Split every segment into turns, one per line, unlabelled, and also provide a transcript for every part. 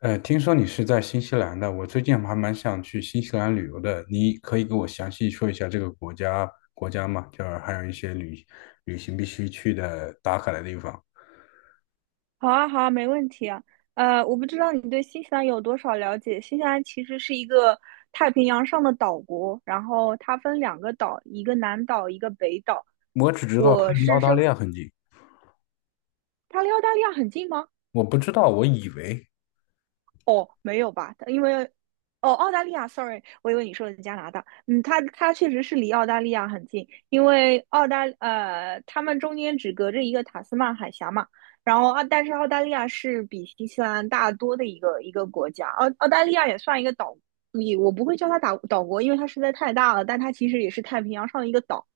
听说你是在新西兰的，我最近还蛮想去新西兰旅游的。你可以给我详细说一下这个国家吗？就是还有一些旅行必须去的打卡的地方。
好啊，好啊，没问题啊。我不知道你对新西兰有多少了解。新西兰其实是一个太平洋上的岛国，然后它分两个岛，一个南岛，一个北岛。
我只知道它
我
离
是
澳大
说，
利亚很近，
它离澳大利亚很近吗？
我不知道，我以为
哦，没有吧？因为哦，澳大利亚，sorry，我以为你说的是加拿大。嗯，它确实是离澳大利亚很近，因为他们中间只隔着一个塔斯曼海峡嘛。然后啊，但是澳大利亚是比新西兰大多的一个国家，澳大利亚也算一个岛，也我不会叫它岛国，因为它实在太大了，但它其实也是太平洋上的一个岛。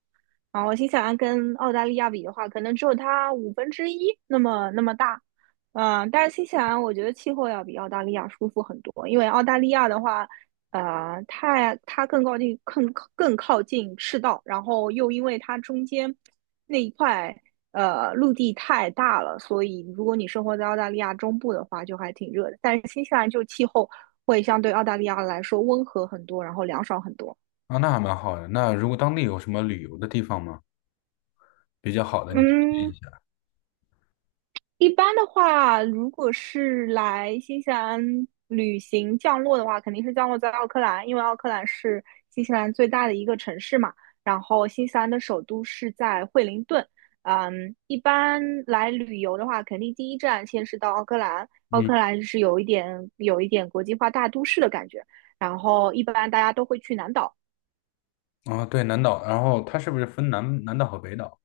然后新西兰跟澳大利亚比的话，可能只有它五分之一那么大。嗯，但是新西兰我觉得气候要比澳大利亚舒服很多，因为澳大利亚的话，它更靠近更靠近赤道，然后又因为它中间那一块陆地太大了，所以如果你生活在澳大利亚中部的话，就还挺热的。但是新西兰就气候会相对澳大利亚来说温和很多，然后凉爽很多。
啊，那还蛮好的。那如果当地有什么旅游的地方吗？比较好的，你
嗯，一般的话，如果是来新西兰旅行降落的话，肯定是降落在奥克兰，因为奥克兰是新西兰最大的一个城市嘛。然后新西兰的首都是在惠灵顿。嗯，一般来旅游的话，肯定第一站先是到奥克兰。奥
嗯，
克兰是有一点国际化大都市的感觉。然后一般大家都会去南岛，
啊，对，南岛，然后它是不是分南岛和北岛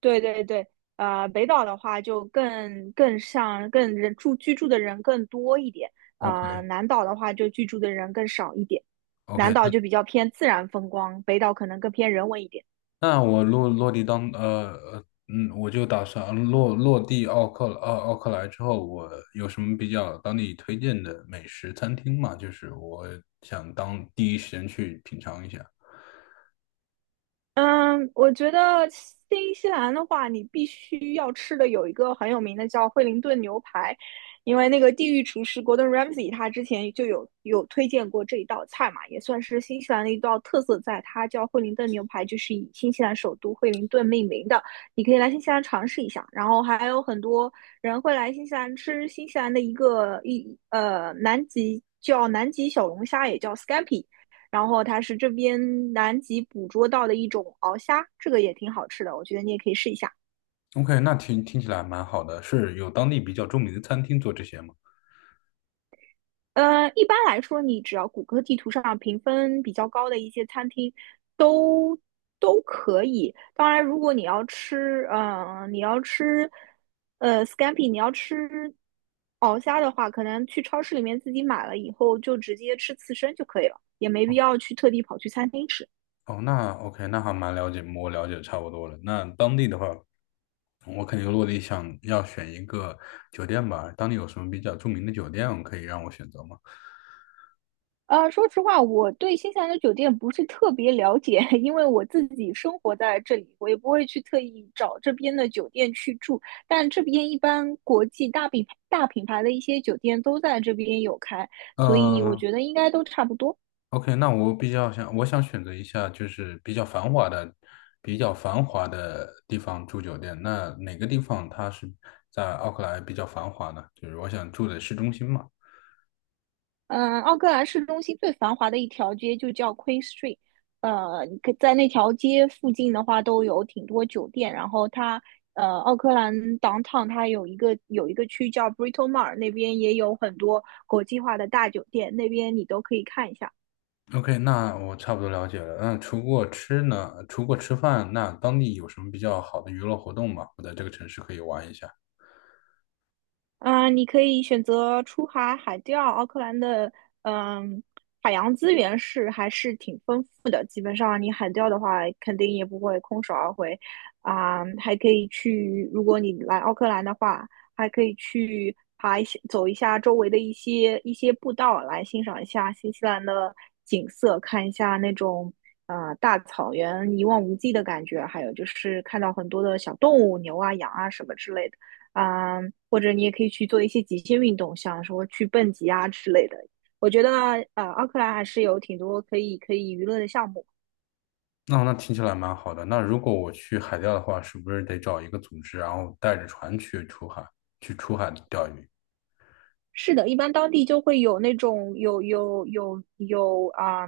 对对对，北岛的话就更像居住的人更多一点，
？OK，OK，
南岛的话就居住的人更少一点，南岛
那。
就比较偏自然风光，北岛可能更偏人文一点。
那我落落地当呃呃嗯，我就打算落落地奥克莱之后，我有什么比较当地推荐的美食餐厅吗？就是我想当第一时间去品尝一下。
嗯，我觉得新西兰的话，你必须要吃的有一个很有名的叫惠灵顿牛排，因为那个地狱厨师 Gordon Ramsay 他之前就有推荐过这一道菜嘛，也算是新西兰的一道特色菜，它叫惠灵顿牛排，就是以新西兰首都惠灵顿命名的。你可以来新西兰尝试一下，然后还有很多人会来新西兰吃新西兰的一个一呃南极叫南极小龙虾，也叫 scampi。然后它是这边南极捕捉到的一种鳌虾，这个也挺好吃的，我觉得你也可以试一下。
OK,那听起来蛮好的，是有当地比较著名的餐厅做这些吗？
一般来说，你只要谷歌地图上评分比较高的一些餐厅都都可以。当然，如果你要吃，scampi，你要吃鳌虾的话，可能去超市里面自己买了以后就直接吃刺身就可以了，也没必要去特地跑去餐厅吃。
哦，那 OK,那还蛮了解，我了解的差不多了。那当地的话，我肯定落地想要选一个酒店吧。当地有什么比较著名的酒店可以让我选择吗？
说实话，我对新西兰的酒店不是特别了解，因为我自己生活在这里，我也不会去特意找这边的酒店去住。但这边一般国际大品牌的一些酒店都在这边有开，所以我
呃，
觉得应该都差不多。
OK,那我想选择一下就是比较繁华的地方住酒店。那哪个地方它是在奥克兰比较繁华呢？就是我想住的市中心嘛。
嗯，奥克兰市中心最繁华的一条街就叫 Queen Street，你可在那条街附近的话都有挺多酒店，然后奥克兰 downtown 它有一个区叫 b r i t o Mar，那边也有很多国际化的大酒店，那边你都可以看一下。
OK,那我差不多了解了。那除过吃呢？除过吃饭，那当地有什么比较好的娱乐活动吗？我在这个城市可以玩一下。
你可以选择出海海钓，奥克兰的嗯、海洋资源是还是挺丰富的。基本上你海钓的话，肯定也不会空手而回啊、还可以去，如果你来奥克兰的话，还可以去爬一些走一下周围的一些步道，来欣赏一下新西兰的景色，看一下那种。大草原一望无际的感觉，还有就是看到很多的小动物，牛啊、羊啊什么之类的。啊、或者你也可以去做一些极限运动，像说去蹦极啊之类的。我觉得奥克兰还是有挺多可以娱乐的项目。
那听起来蛮好的。那如果我去海钓的话，是不是得找一个组织，然后带着船去出海，去出海钓鱼？
是的，一般当地就会有那种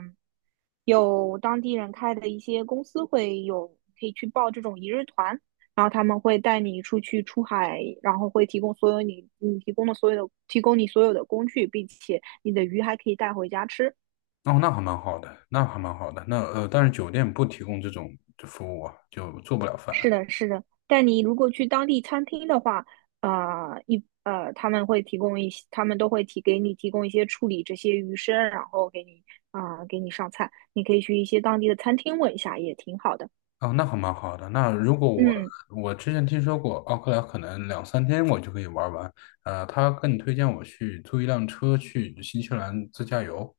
有当地人开的一些公司会有可以去报这种一日团，然后他们会带你出去出海，然后会提供所有你你提供的所有的提供你所有的工具，并且你的鱼还可以带回家吃。
哦，那还蛮好的，那还蛮好的。那但是酒店不提供这种服务啊，就做不了饭。
是的，是的，但你如果去当地餐厅的话，他们会给你提供一些处理这些鱼生，然后给你上菜。你可以去一些当地的餐厅问一下，也挺好的。
哦，那还蛮好的。那如果我
嗯，
我之前听说过奥克兰，可能两三天我就可以玩完。你推荐我去租一辆车去新西兰自驾游。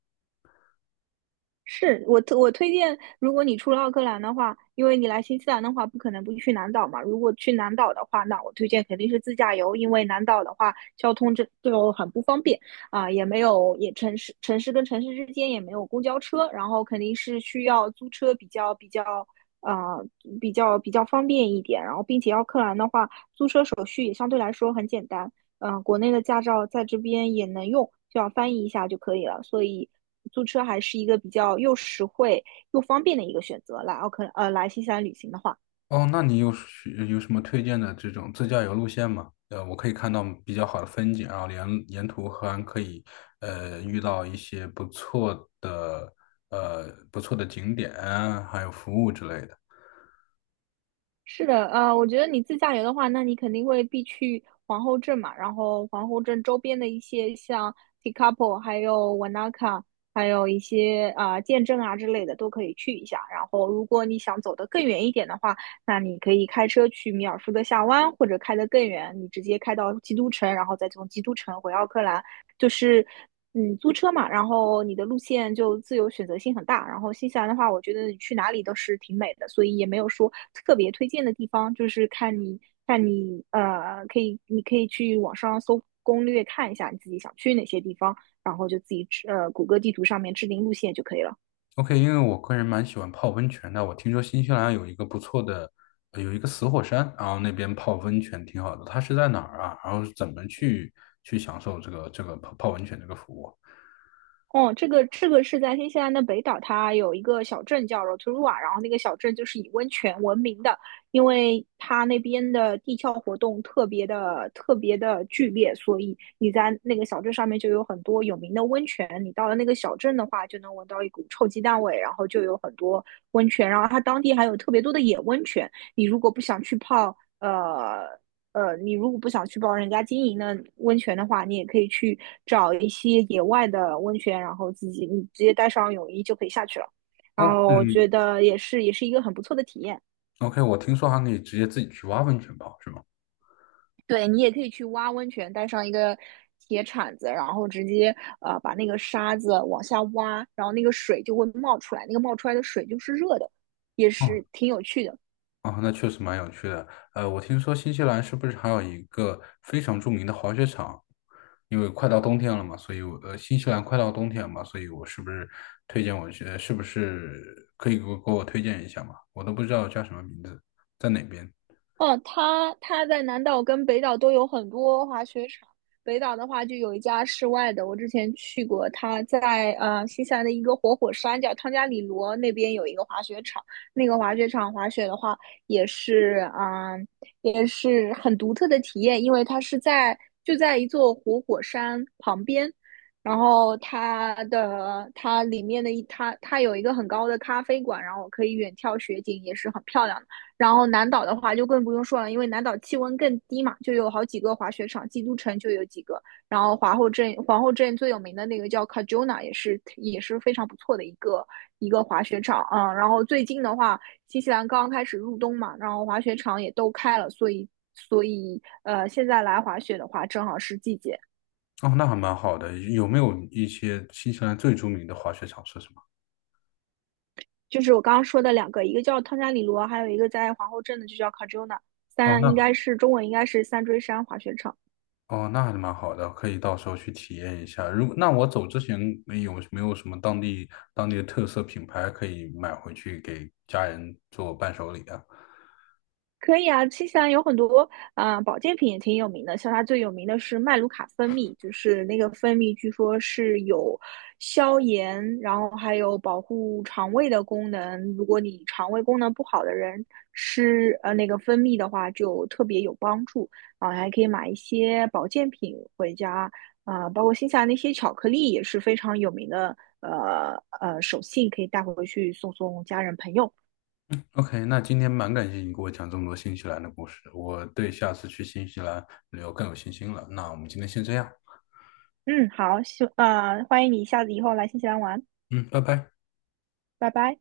我推荐，如果你出了奥克兰的话，因为你来新西兰的话，不可能不去南岛嘛。如果去南岛的话，那我推荐肯定是自驾游，因为南岛的话，交通这就很不方便啊，也没有也城市跟城市之间也没有公交车，然后肯定是需要租车呃比较方便一点。然后并且奥克兰的话，租车手续也相对来说很简单。国内的驾照在这边也能用，就要翻译一下就可以了。所以租车还是一个比较又实惠又方便的一个选择。来奥克呃来新西兰旅行的话。
哦，那你有是有什么推荐的这种自驾游路线吗？呃，我可以看到比较好的风景啊，然后沿途还可以遇到一些不错的景点啊，还有服务之类的。
是的，我觉得你自驾游的话，那你肯定会必去皇后镇嘛，然后皇后镇周边的一些像 Tekapo，还有 Wanaka，还有一些剑镇啊之类的都可以去一下。然后，如果你想走得更远一点的话，那你可以开车去米尔福德峡湾，或者开得更远，你直接开到基督城，然后再从基督城回奥克兰。就是嗯，租车嘛，然后你的路线就自由选择性很大。然后新西兰的话，我觉得你去哪里都是挺美的，所以也没有说特别推荐的地方，就是看你你可以去网上搜攻略看一下你自己想去哪些地方，然后就自己谷歌地图上面制定路线就可以了。
OK,因为我个人蛮喜欢泡温泉的，我听说新西兰有一个不错的，呃有一个死火山，然后那边泡温泉挺好的。它是在哪儿啊？然后怎么去享受这个泡温泉这个服务？
哦，这个是在新西兰的北岛，它有一个小镇叫 Rotorua，然后那个小镇就是以温泉闻名的，因为它那边的地壳活动特别的剧烈，所以你在那个小镇上面就有很多有名的温泉。你到了那个小镇的话，就能闻到一股臭鸡蛋味，然后就有很多温泉，然后它当地还有特别多的野温泉。呃，你如果不想去帮人家经营的温泉的话，你也可以去找一些野外的温泉，然后自己你直接带上泳衣就可以下去了。然
哦，
后我觉
嗯
得也是，也是一个很不错的体验。
，OK,我听说还可以直接自己去挖温泉泡，是吗？
对你也可以去挖温泉，带上一个铁铲子，然后直接把那个沙子往下挖，然后那个水就会冒出来，那个冒出来的水就是热的，也是挺有趣的。
哦，那确实蛮有趣的。呃，我听说新西兰是不是还有一个非常著名的滑雪场？因为快到冬天了嘛，所以我呃，新西兰快到冬天嘛，所以我是不是推荐我去？呃是不是可以给我推荐一下嘛？我都不知道叫什么名字，在哪边？
哦，它在南岛跟北岛都有很多滑雪场。北岛的话，就有一家室外的，我之前去过，它在新西兰的一个活火山叫汤加里罗那边有一个滑雪场。那个滑雪场滑雪的话，也是啊、呃也是很独特的体验，因为它是在就在一座活火山旁边，然后它的它里面的一它它有一个很高的咖啡馆，然后可以远眺雪景，也是很漂亮的。然后南岛的话就更不用说了，因为南岛气温更低嘛，就有好几个滑雪场，基督城就有几个，然后皇后镇最有名的那个叫 Cajuna，也是也是非常不错的一个滑雪场。然后最近的话，新西兰刚刚开始入冬嘛，然后滑雪场也都开了，所以现在来滑雪的话，正好是季节。
哦，那还蛮好的。有没有一些新西兰最著名的滑雪场是什么？
就是我刚刚说的两个，一个叫汤加里罗，还有一个在皇后镇的就叫 Cajuna，
哦，
应
那
该是中文应该是三锥山滑雪场。
哦，那还是蛮好的，可以到时候去体验一下。如果那我走之前有没有什么当地的特色品牌可以买回去给家人做伴手礼啊
可以啊，新西兰有很多保健品也挺有名的，像它最有名的是麦卢卡蜂蜜，就是那个蜂蜜据说是有消炎，然后还有保护肠胃的功能。如果你肠胃功能不好的人吃那个蜂蜜的话，就特别有帮助啊、还可以买一些保健品回家啊、包括新西兰那些巧克力也是非常有名的，手信可以带回去送家人朋友。
？OK,那今天蛮感谢你给我讲这么多新西兰的故事，我对下次去新西兰旅游更有信心了。那我们今天先这样，
嗯，好，欢迎你下次以后来新西兰玩，
嗯，拜拜。
拜拜。